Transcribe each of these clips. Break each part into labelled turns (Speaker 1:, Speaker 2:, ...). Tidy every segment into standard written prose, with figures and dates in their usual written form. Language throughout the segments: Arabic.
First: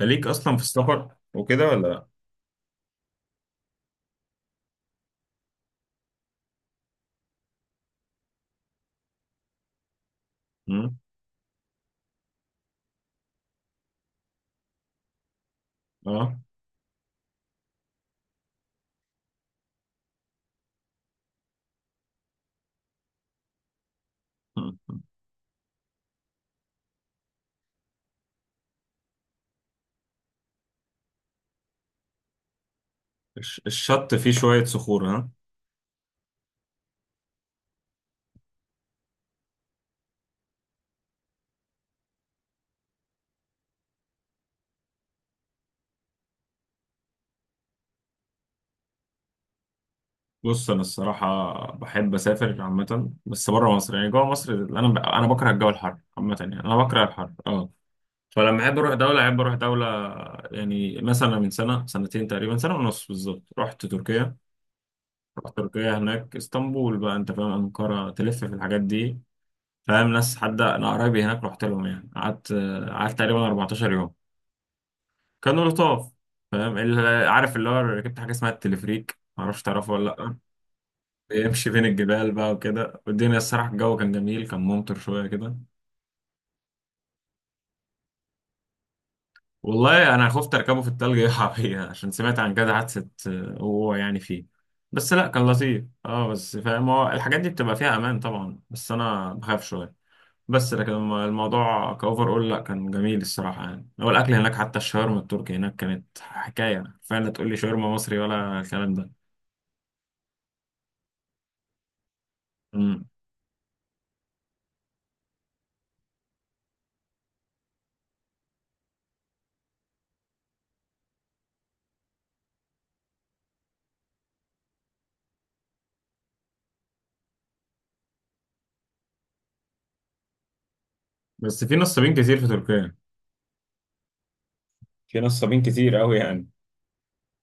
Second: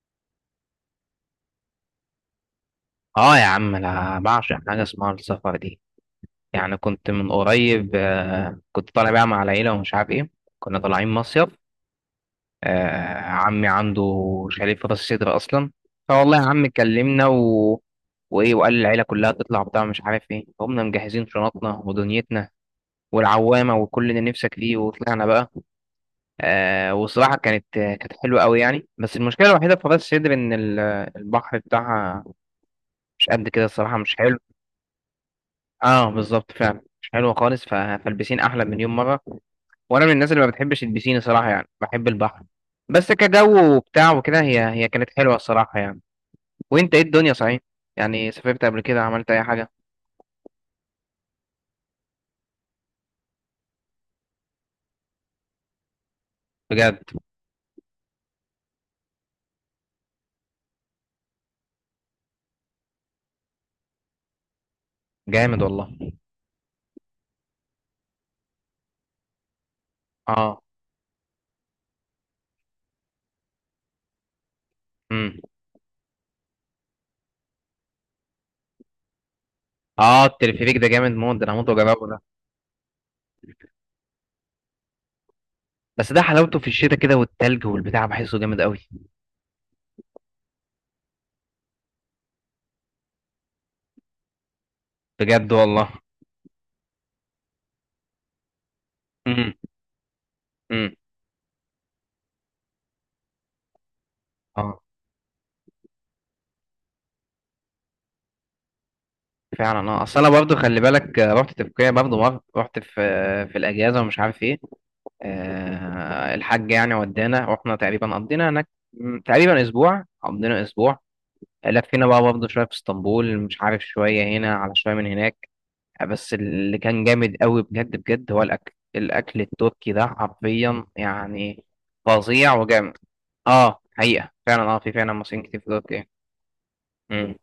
Speaker 1: خليك اصلا في السفر وكده ولا لا؟
Speaker 2: اه، يا عم، انا بعشق حاجه اسمها السفر دي. يعني كنت من قريب آه، كنت طالع بقى مع العيله ومش عارف ايه. كنا
Speaker 1: مم؟
Speaker 2: طالعين مصيف. آه، عمي عنده شاليه في راس سدر اصلا.
Speaker 1: اه.
Speaker 2: فوالله يا عم كلمنا وايه، وقال العيله كلها تطلع بتاع مش عارف ايه. قمنا مجهزين شنطنا ودنيتنا والعوامه وكل اللي نفسك فيه،
Speaker 1: مم.
Speaker 2: وطلعنا بقى. آه وصراحه كانت حلوه قوي يعني. بس المشكله الوحيده في راس سدر ان البحر بتاعها مش قد
Speaker 1: الش-
Speaker 2: كده الصراحه،
Speaker 1: الشط
Speaker 2: مش
Speaker 1: فيه
Speaker 2: حلو.
Speaker 1: شويه صخور، ها؟
Speaker 2: اه بالظبط، فعلا مش حلوه خالص. فالبسين احلى مليون مره. وانا من الناس اللي ما بتحبش البسين صراحه، يعني بحب البحر بس كجو وبتاع وكده. هي كانت حلوه الصراحه يعني. وانت ايه الدنيا صحيح؟ يعني سافرت قبل كده، عملت اي حاجه؟
Speaker 1: بص، انا الصراحه بحب اسافر عامه بس بره مصر، يعني جوه مصر انا بكره الجو الحر عامه، يعني انا بكره
Speaker 2: بجد.
Speaker 1: الحر، اه. فلما احب اروح دوله احب اروح دوله. يعني مثلا من سنه سنتين تقريبا، سنه ونص بالظبط، رحت تركيا.
Speaker 2: جامد والله.
Speaker 1: هناك اسطنبول بقى انت فاهم، انقره، تلف في الحاجات دي. فاهم ناس، حد
Speaker 2: اه.
Speaker 1: انا قرايبي هناك رحت لهم، يعني قعدت تقريبا 14 يوم.
Speaker 2: امم.
Speaker 1: كانوا لطاف. فاهم اللي عارف اللي هو ركبت حاجه اسمها التلفريك، معرفش تعرفه ولا
Speaker 2: اه،
Speaker 1: لا.
Speaker 2: التلفريك ده جامد موت، ده انا هموت
Speaker 1: بيمشي بين
Speaker 2: واجربه ده.
Speaker 1: الجبال بقى وكده، والدنيا الصراحه الجو كان جميل، كان ممطر شويه كده.
Speaker 2: بس ده حلاوته في الشتاء كده، والتلج والبتاع بحسه جامد قوي.
Speaker 1: والله انا خفت اركبه في التلج يقع بيا عشان سمعت عن كذا حادثه، وهو يعني فيه. بس لا، كان
Speaker 2: بجد
Speaker 1: لطيف،
Speaker 2: والله.
Speaker 1: بس فاهم هو الحاجات دي بتبقى فيها امان طبعا، بس انا
Speaker 2: امم.
Speaker 1: بخاف شويه. بس لكن
Speaker 2: امم.
Speaker 1: الموضوع كاوفر اول، لا كان جميل الصراحه. يعني هو الاكل هناك، حتى
Speaker 2: اه
Speaker 1: الشاورما التركي هناك كانت حكايه فعلا، تقول لي شاورما مصري ولا الكلام
Speaker 2: فعلا. اه، اصل انا برضه خلي بالك، رحت تركيا برضه مره. رحت
Speaker 1: ده؟
Speaker 2: في الاجازه ومش عارف ايه. الحاج يعني ودانا، واحنا تقريبا قضينا هناك تقريبا اسبوع. قضينا اسبوع، لفينا بقى برضه شويه في اسطنبول، مش عارف شويه هنا على شويه من هناك. بس اللي كان جامد قوي بجد بجد هو الاكل التركي ده حرفيا
Speaker 1: بس
Speaker 2: يعني
Speaker 1: في نصابين كتير في
Speaker 2: فظيع
Speaker 1: تركيا،
Speaker 2: وجامد. اه حقيقه فعلا، اه في فعلا
Speaker 1: في
Speaker 2: مصريين كتير
Speaker 1: نصابين
Speaker 2: في
Speaker 1: كتير
Speaker 2: تركيا.
Speaker 1: قوي يعني.
Speaker 2: مم.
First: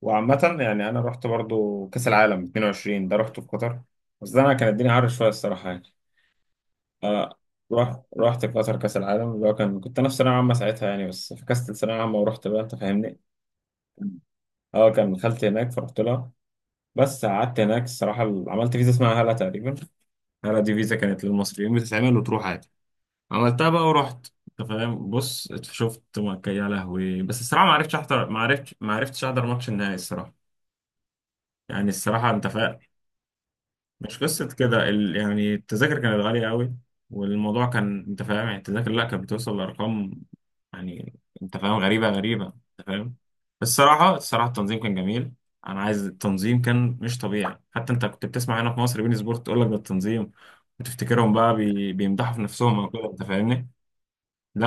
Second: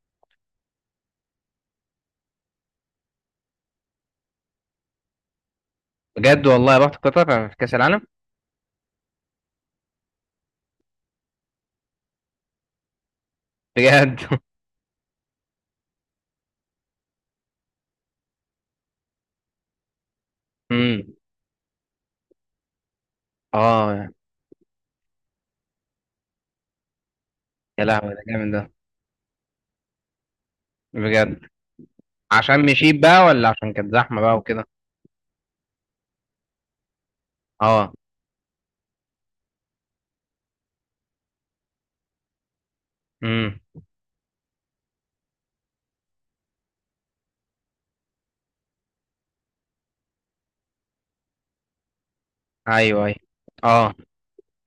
Speaker 1: وعامة يعني أنا رحت برضو كأس العالم 22، ده رحته في قطر. بس ده أنا كان الدنيا عارف شوية الصراحة يعني.
Speaker 2: بجد والله، رحت
Speaker 1: أنا
Speaker 2: قطر في كاس
Speaker 1: رحت
Speaker 2: العالم؟
Speaker 1: رحت قطر كأس العالم، اللي هو كنت أنا في ثانوية عامة ساعتها يعني، بس فكست ثانوية عامة ورحت بقى، أنت فاهمني؟
Speaker 2: بجد.
Speaker 1: أه، كان خالتي هناك فرحت لها. بس قعدت هناك الصراحة، عملت فيزا اسمها هلا تقريبا. هلا دي فيزا
Speaker 2: مم.
Speaker 1: كانت للمصريين بتتعمل وتروح عادي. عملتها بقى
Speaker 2: اه،
Speaker 1: ورحت. انت فاهم، بص شفت مكة، يا لهوي. بس الصراحه ما
Speaker 2: يا
Speaker 1: عرفتش
Speaker 2: لهوي ده
Speaker 1: احضر، ما
Speaker 2: جامد ده.
Speaker 1: عرفتش ما عرفتش احضر ماتش النهائي الصراحه.
Speaker 2: بجد.
Speaker 1: يعني الصراحه انت
Speaker 2: عشان
Speaker 1: فاهم.
Speaker 2: مشيت بقى، ولا عشان كانت
Speaker 1: مش
Speaker 2: زحمه بقى
Speaker 1: قصه
Speaker 2: وكده؟
Speaker 1: كده، يعني التذاكر كانت غاليه قوي. والموضوع
Speaker 2: اه.
Speaker 1: كان انت فاهم، يعني التذاكر لا كانت بتوصل لارقام، يعني انت فاهم، غريبه غريبه، انت فاهم.
Speaker 2: امم.
Speaker 1: بس الصراحه الصراحه التنظيم كان جميل. انا عايز التنظيم كان مش طبيعي، حتى انت كنت بتسمع هنا في مصر بين سبورت تقول لك ده التنظيم، وتفتكرهم بقى بيمدحوا في نفسهم او كده،
Speaker 2: ايوه، ايوه،
Speaker 1: انت فاهمني؟
Speaker 2: اه.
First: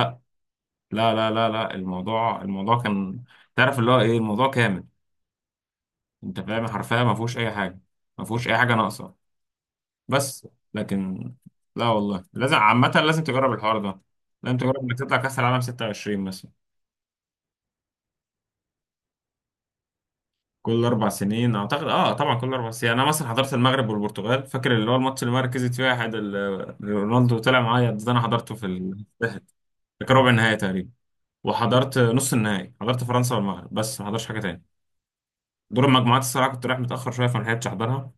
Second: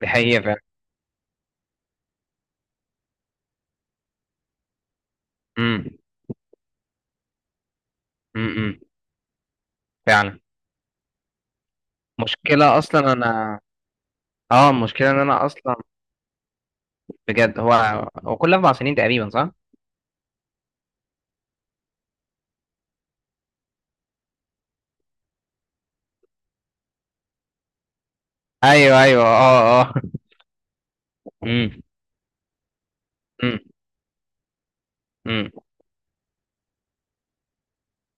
Speaker 2: دي حقيقة فعلا.
Speaker 1: لا لا لا لا، الموضوع كان تعرف اللي هو ايه، الموضوع كامل
Speaker 2: امم.
Speaker 1: انت فاهم، حرفيا ما فيهوش اي حاجه، ما فيهوش اي حاجه
Speaker 2: امم.
Speaker 1: ناقصه.
Speaker 2: فعلا.
Speaker 1: بس لكن لا والله، لازم
Speaker 2: مشكلة
Speaker 1: عامه
Speaker 2: اصلا
Speaker 1: لازم تجرب
Speaker 2: انا
Speaker 1: الحوار ده، لازم
Speaker 2: اه
Speaker 1: تجرب انك
Speaker 2: المشكلة
Speaker 1: تطلع
Speaker 2: ان
Speaker 1: كاس
Speaker 2: انا
Speaker 1: العالم
Speaker 2: اصلا،
Speaker 1: 26 مثلا.
Speaker 2: بجد. هو كل 4 سنين تقريبا، صح؟
Speaker 1: كل اربع سنين اعتقد، اه طبعا كل اربع سنين. انا مثلا حضرت المغرب والبرتغال، فاكر اللي هو الماتش اللي مركزت فيها حد رونالدو طلع معايا، ده انا حضرته في
Speaker 2: ايوه، ايوه، اه، اه.
Speaker 1: في ربع النهائي تقريبا.
Speaker 2: امم.
Speaker 1: وحضرت نص النهائي، حضرت فرنسا
Speaker 2: امم.
Speaker 1: والمغرب، بس ما حضرتش حاجه تاني.
Speaker 2: امم.
Speaker 1: دور المجموعات الصراحة كنت رايح متأخر شوية، فما لحقتش أحضرها.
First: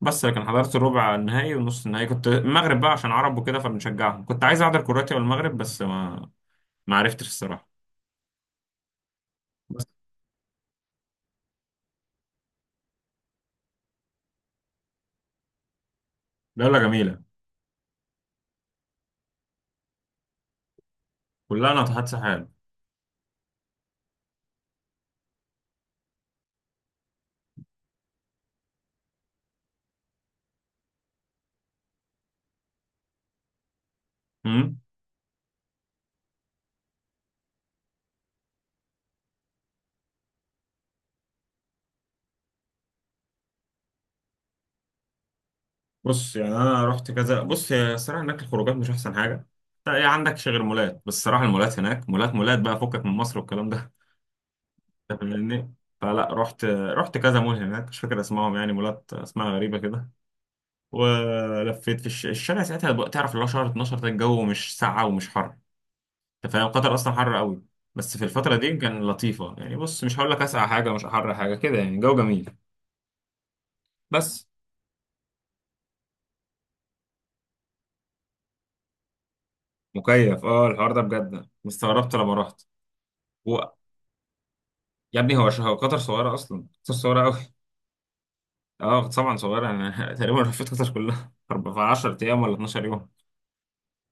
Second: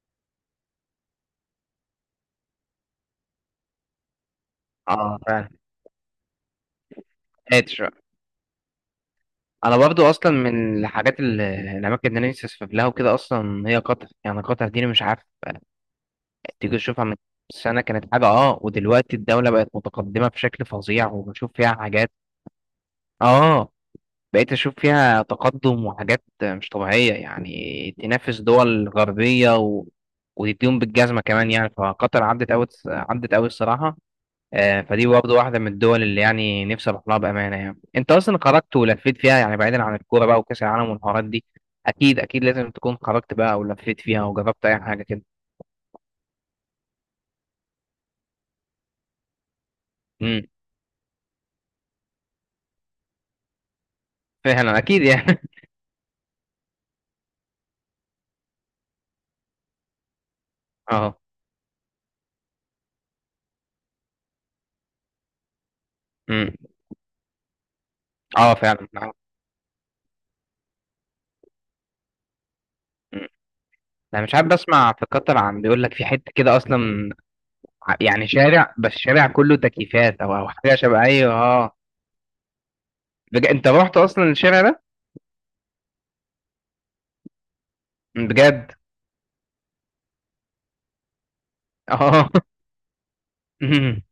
Speaker 1: بس لكن حضرت الربع النهائي والنص النهائي، كنت المغرب بقى عشان عرب وكده فبنشجعهم، كنت عايز أحضر كرواتيا
Speaker 2: اه فعلا.
Speaker 1: والمغرب بس ما عرفتش الصراحة.
Speaker 2: قادر. انا
Speaker 1: بس
Speaker 2: برضو اصلا من الحاجات، الاماكن اللي انا نفسي اسافر لها وكده اصلا، هي قطر. يعني قطر دي أنا مش عارف تيجي
Speaker 1: دولة
Speaker 2: تشوفها من
Speaker 1: جميلة،
Speaker 2: سنة كانت حاجة اه، ودلوقتي الدولة بقت متقدمة بشكل فظيع، وبشوف
Speaker 1: كلها
Speaker 2: فيها
Speaker 1: ناطحات
Speaker 2: حاجات.
Speaker 1: سحاب.
Speaker 2: اه، بقيت أشوف فيها تقدم وحاجات مش طبيعية، يعني تنافس دول غربية وتديهم بالجزمة كمان يعني. فقطر عدت أوي، عدت أوي الصراحة.
Speaker 1: أمم.
Speaker 2: فدي برضه واحدة من الدول اللي يعني نفسي أروح لها بأمانة. يعني أنت أصلا خرجت ولفيت فيها، يعني بعيدا عن الكورة بقى وكأس العالم والحوارات دي، أكيد أكيد لازم تكون خرجت بقى ولفيت فيها وجربت أي حاجة كده.
Speaker 1: بص يعني أنا رحت كذا، بص هي الصراحة هناك الخروجات مش أحسن حاجة، يعني
Speaker 2: امم.
Speaker 1: عندك غير مولات. بس الصراحة المولات هناك مولات مولات بقى، فكك من مصر والكلام ده
Speaker 2: فعلا، أكيد
Speaker 1: أنت
Speaker 2: يعني.
Speaker 1: فاهمني؟ فلا، رحت كذا مول هناك، مش فاكر اسمائهم، يعني مولات اسمها غريبة كده.
Speaker 2: أه.
Speaker 1: ولفيت في الشارع ساعتها بقى، تعرف اللي هو شهر 12 ده الجو مش ساقعة ومش حر.
Speaker 2: امم.
Speaker 1: انت فاهم قطر اصلا حر قوي، بس في
Speaker 2: أه
Speaker 1: الفترة دي
Speaker 2: فعلا
Speaker 1: كان
Speaker 2: أه.
Speaker 1: لطيفة، يعني بص مش هقول لك اسقع حاجة مش حر، حاجة كده يعني جو جميل.
Speaker 2: أمم. أنا مش
Speaker 1: بس
Speaker 2: عارف، بسمع في قطر عن بيقول لك في حتة كده أصلا، يعني شارع، بس شارع كله تكييفات او
Speaker 1: مكيف،
Speaker 2: او حاجه
Speaker 1: الحوار ده
Speaker 2: شبه، ايوه
Speaker 1: بجد
Speaker 2: اه.
Speaker 1: استغربت لما رحت. و...
Speaker 2: انت رحت اصلا الشارع ده؟
Speaker 1: يا ابني هو قطر صغيرة اصلا، قطر صغيرة قوي.
Speaker 2: بجد.
Speaker 1: اه طبعا صغيرة. انا تقريبا لفيت قطر كلها في 10
Speaker 2: اه.
Speaker 1: ايام ولا 12 يوم.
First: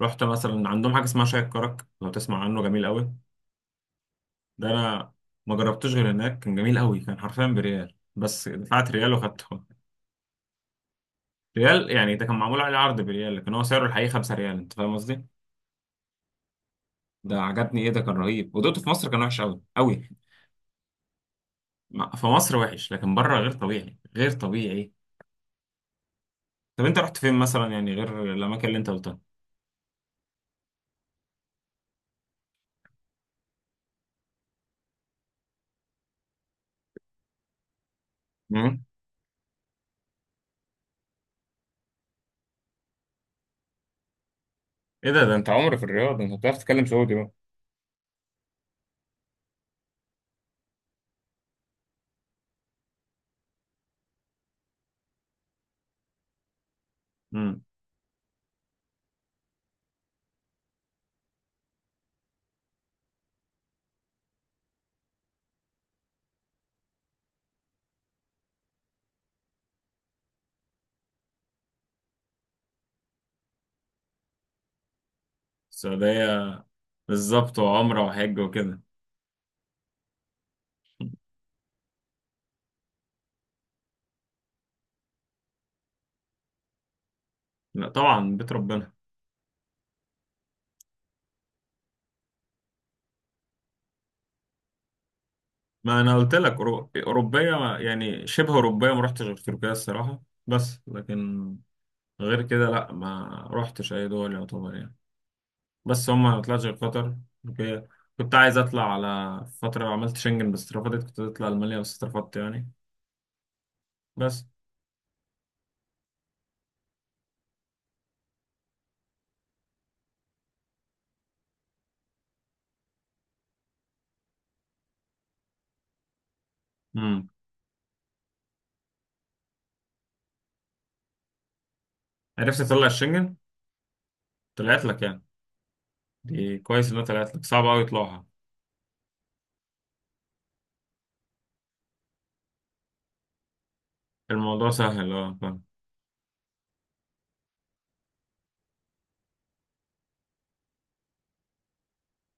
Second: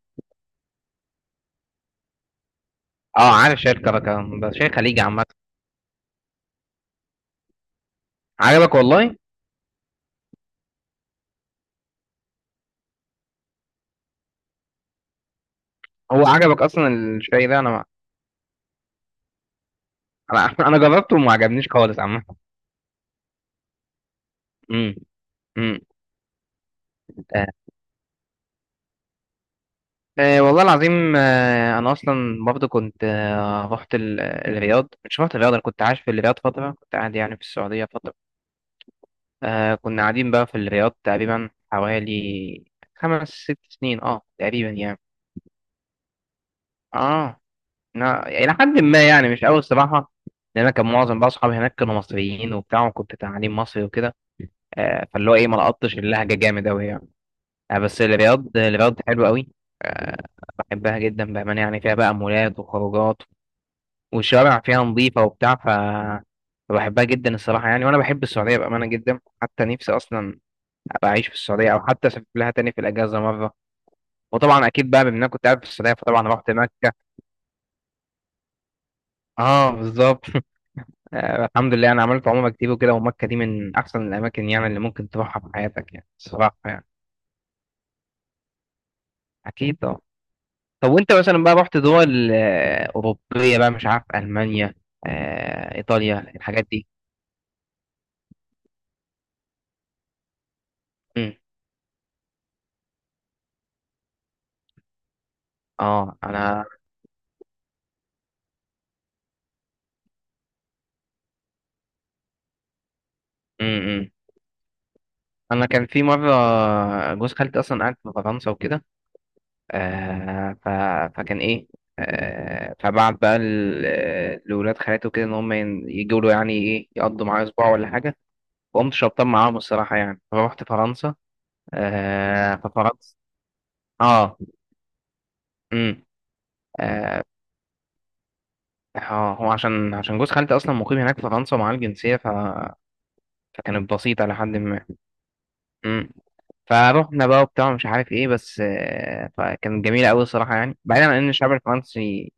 Speaker 1: رحت مثلا عندهم حاجة اسمها شاي الكرك، لو تسمع عنه، جميل قوي.
Speaker 2: اه، عارف شاي الكركه، ده شاي
Speaker 1: ده
Speaker 2: خليجي
Speaker 1: انا
Speaker 2: عامه.
Speaker 1: ما جربتوش غير هناك، كان جميل قوي، كان حرفيا بريال، بس
Speaker 2: عجبك
Speaker 1: دفعت ريال
Speaker 2: والله.
Speaker 1: وخدته. ريال يعني، ده كان معمول عليه عرض بريال، لكن هو سعره الحقيقي 5 ريال، انت فاهم قصدي.
Speaker 2: هو عجبك اصلا
Speaker 1: ده
Speaker 2: الشاي ده؟ انا
Speaker 1: عجبني،
Speaker 2: ما...
Speaker 1: ايه ده، كان رهيب. ودقته في مصر كان وحش قوي قوي.
Speaker 2: انا انا جربته وما عجبنيش خالص عامه.
Speaker 1: في مصر وحش، لكن بره غير طبيعي، غير طبيعي.
Speaker 2: امم. امم.
Speaker 1: طب انت رحت فين
Speaker 2: آه.
Speaker 1: مثلا، يعني غير الاماكن اللي انت قلتها؟
Speaker 2: آه والله العظيم، انا اصلا برضه كنت، رحت الرياض. مش رحت الرياض، انا كنت عايش في الرياض فتره، كنت قاعد يعني في السعوديه فتره.
Speaker 1: مم.
Speaker 2: آه، كنا قاعدين بقى في الرياض تقريبا، حوالي 5 أو 6 سنين اه تقريبا يعني.
Speaker 1: ايه ده انت عمري في الرياض، انت بتعرف تتكلم سعودي بقى؟
Speaker 2: اه، إلى حد ما، يعني مش أوي الصراحة. لأن أنا كان معظم بقى أصحابي هناك كانوا مصريين وبتاع، وكنت تعليم مصري وكده. فاللي هو إيه، ما لقطتش اللهجة جامد أوي يعني.
Speaker 1: امم.
Speaker 2: بس الرياض حلوة أوي. آه، بحبها جدا بأمانة يعني. فيها بقى مولات وخروجات، والشوارع فيها نظيفة وبتاع. ف فبحبها جدا الصراحة يعني. وأنا بحب السعودية بأمانة جدا، حتى نفسي أصلا ابقى اعيش في السعوديه، او حتى اسافر لها تاني في الاجازه مره. وطبعا اكيد بقى، بما إن انا كنت قاعد في السعوديه فطبعا رحت
Speaker 1: السعوديه.
Speaker 2: مكه.
Speaker 1: بالظبط، وعمره وحج وكده.
Speaker 2: اه بالظبط. آه، الحمد لله، انا عملت عمره كتير وكده، ومكه دي من احسن الاماكن يعني اللي ممكن تروحها في حياتك يعني الصراحه يعني.
Speaker 1: لا طبعا، بيت ربنا.
Speaker 2: اكيد اه. طب وانت مثلا بقى، رحت دول اوروبيه بقى؟ مش عارف المانيا،
Speaker 1: ما انا
Speaker 2: ايطاليا،
Speaker 1: قلت لك،
Speaker 2: الحاجات دي.
Speaker 1: اوروبيه، يعني شبه اوروبيه ما رحتش غير تركيا الصراحه. بس
Speaker 2: امم.
Speaker 1: لكن غير كده لا، ما رحتش اي دول يعتبر يعني. بس
Speaker 2: اه.
Speaker 1: هم ما طلعتش غير قطر، تركيا. كنت عايز اطلع على فتره، عملت شنجن بس اترفضت، كنت اطلع المانيا بس اترفضت يعني.
Speaker 2: امم
Speaker 1: بس.
Speaker 2: انا كان في مره، جوز خالتي اصلا قاعد في فرنسا وكده. آه ف... فكان ايه، آه. فبعت بقى لولاد خالته كده ان هم يجوا له، يعني ايه، يقضوا
Speaker 1: امم.
Speaker 2: معاه اسبوع ولا حاجه. وقمت شبطان معاهم الصراحه يعني، فروحت فرنسا. آه،
Speaker 1: عرفت اطلع
Speaker 2: ففرنسا
Speaker 1: الشنجن،
Speaker 2: اه.
Speaker 1: طلعت لك يعني.
Speaker 2: امم.
Speaker 1: دي كويس انها
Speaker 2: آه،
Speaker 1: طلعت لك، صعب قوي يطلعها.
Speaker 2: هو عشان، جوز خالتي اصلا مقيم هناك في فرنسا ومعاه الجنسيه، فكانت بسيطه لحد
Speaker 1: الموضوع
Speaker 2: ما.
Speaker 1: سهل، اه فاهم.
Speaker 2: امم. فروحنا بقى وبتاع مش عارف ايه، بس فكانت جميله قوي الصراحه يعني، بعيدا عن ان الشعب الفرنسي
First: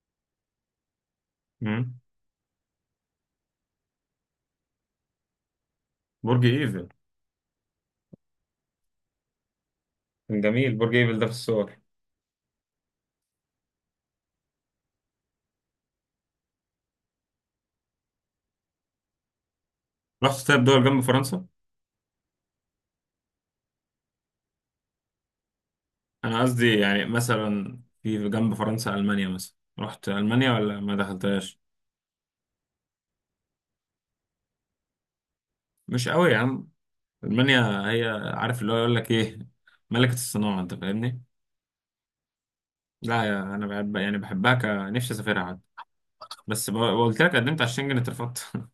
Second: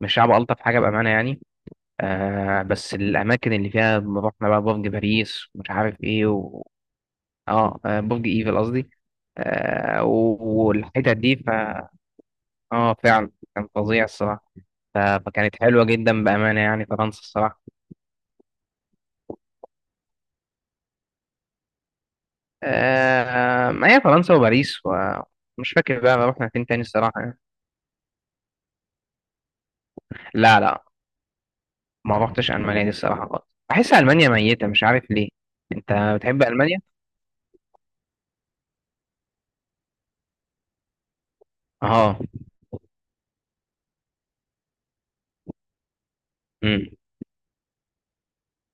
Speaker 2: مش شعب الطف حاجه بامانه يعني.
Speaker 1: أمم.
Speaker 2: آه، بس الأماكن اللي فيها رحنا بقى، برج باريس ومش عارف إيه
Speaker 1: برج ايفل،
Speaker 2: آه، برج إيفل قصدي. آه و-
Speaker 1: كان جميل برج
Speaker 2: والحتت
Speaker 1: ايفل ده في
Speaker 2: دي،
Speaker 1: الصور.
Speaker 2: آه فعلا كان فظيع الصراحة. فكانت حلوة جدا بأمانة يعني، فرنسا الصراحة.
Speaker 1: رحت طيب دول جنب فرنسا؟
Speaker 2: آه، ما هي فرنسا وباريس، ومش فاكر بقى ما
Speaker 1: انا
Speaker 2: رحنا فين
Speaker 1: قصدي
Speaker 2: تاني
Speaker 1: يعني
Speaker 2: الصراحة يعني.
Speaker 1: مثلا في جنب فرنسا، المانيا مثلا، رحت المانيا
Speaker 2: لا،
Speaker 1: ولا
Speaker 2: لا،
Speaker 1: ما دخلتهاش؟
Speaker 2: ما رحتش ألمانيا دي الصراحة خالص. بحس ألمانيا ميتة مش عارف ليه. أنت
Speaker 1: مش قوي يا
Speaker 2: بتحب
Speaker 1: عم.
Speaker 2: ألمانيا؟
Speaker 1: المانيا هي، عارف اللي هو يقول لك ايه، ملكة الصناعة، انت فاهمني.
Speaker 2: آه.
Speaker 1: لا يا، انا بحب يعني بحبها، ك نفسي اسافرها حتى، بس
Speaker 2: امم.
Speaker 1: قلت لك قدمت على الشنجن اترفضت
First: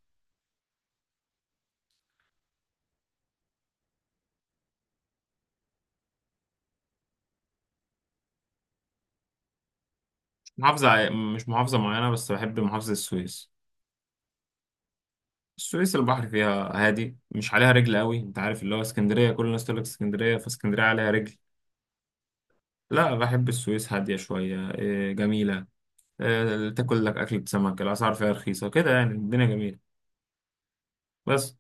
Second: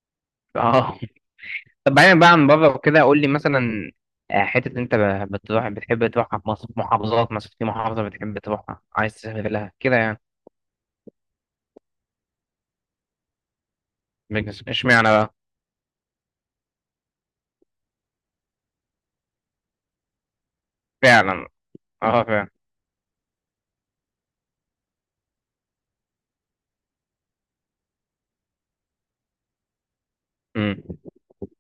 Speaker 2: آه. طب بعيدا بقى عن بره وكده، قول لي مثلا، حتة اللي انت بتروح بتحب تروحها في مصر. محافظات مثلا، في محافظة بتحب تروحها عايز تسافر لها كده يعني؟
Speaker 1: مش محافظة معينة، بس بحب محافظة السويس.
Speaker 2: اشمعنى بقى؟
Speaker 1: السويس البحر فيها هادي، مش عليها رجل قوي. انت عارف اللي هو اسكندرية كل الناس تقول لك اسكندرية، فاسكندرية عليها رجل.
Speaker 2: فعلا. اه فعلا.
Speaker 1: لا، بحب السويس، هادية شوية، جميلة. تاكل لك أكلة سمك، الأسعار فيها رخيصة كده، يعني الدنيا جميلة.
Speaker 2: امم.
Speaker 1: بس.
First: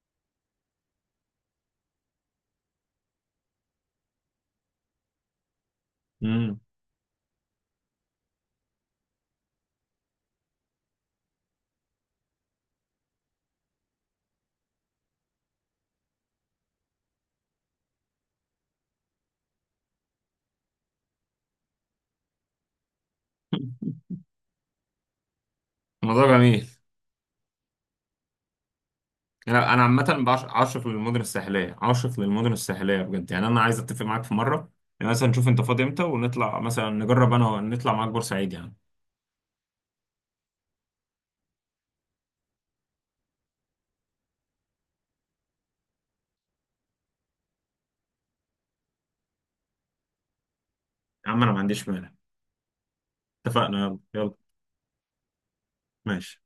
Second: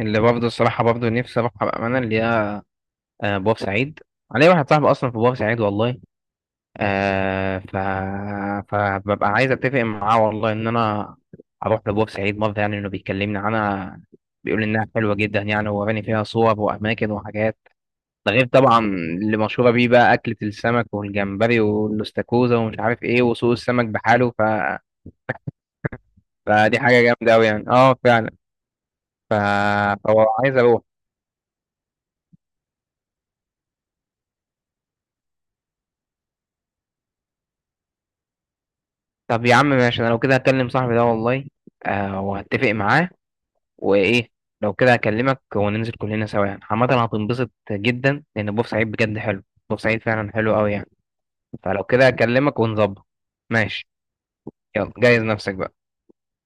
Speaker 2: اللي برضه الصراحة برضه نفسي اروحها بأمانة، اللي هي بورسعيد. علي واحد صاحبي أصلا في بورسعيد والله.
Speaker 1: مم.
Speaker 2: آه ف فببقى عايز أتفق معاه والله، إن أنا أروح لبورسعيد مرة يعني. إنه بيكلمني عنها، بيقول إنها حلوة جدا يعني، ووراني فيها صور وأماكن وحاجات. ده غير طبعا اللي مشهورة بيه بقى، أكلة السمك والجمبري والاستاكوزا ومش عارف إيه، وسوق السمك بحاله.
Speaker 1: الموضوع جميل.
Speaker 2: فدي حاجة جامدة أوي يعني، أه فعلا. ف...
Speaker 1: لا أنا عامة
Speaker 2: فهو عايز أروح.
Speaker 1: عاشق للمدن الساحلية، عاشق للمدن الساحلية بجد، يعني أنا عايز أتفق معاك في مرة. يعني مثلا نشوف أنت فاضي إمتى، ونطلع مثلا نجرب، أنا نطلع معاك بورسعيد يعني.
Speaker 2: طب يا عم ماشي، أنا لو كده هكلم صاحبي ده والله، آه، وهتفق معاه وإيه. لو كده هكلمك وننزل كلنا سوا يعني، عامة هتنبسط جدا لأن بورسعيد بجد حلو. بورسعيد فعلا حلو أوي يعني.
Speaker 1: يا عم أنا ما
Speaker 2: فلو
Speaker 1: عنديش
Speaker 2: كده
Speaker 1: مانع.
Speaker 2: هكلمك ونظبط.
Speaker 1: اتفقنا،
Speaker 2: ماشي.
Speaker 1: يلا يلا.
Speaker 2: يلا جهز نفسك بقى.
Speaker 1: ماشي.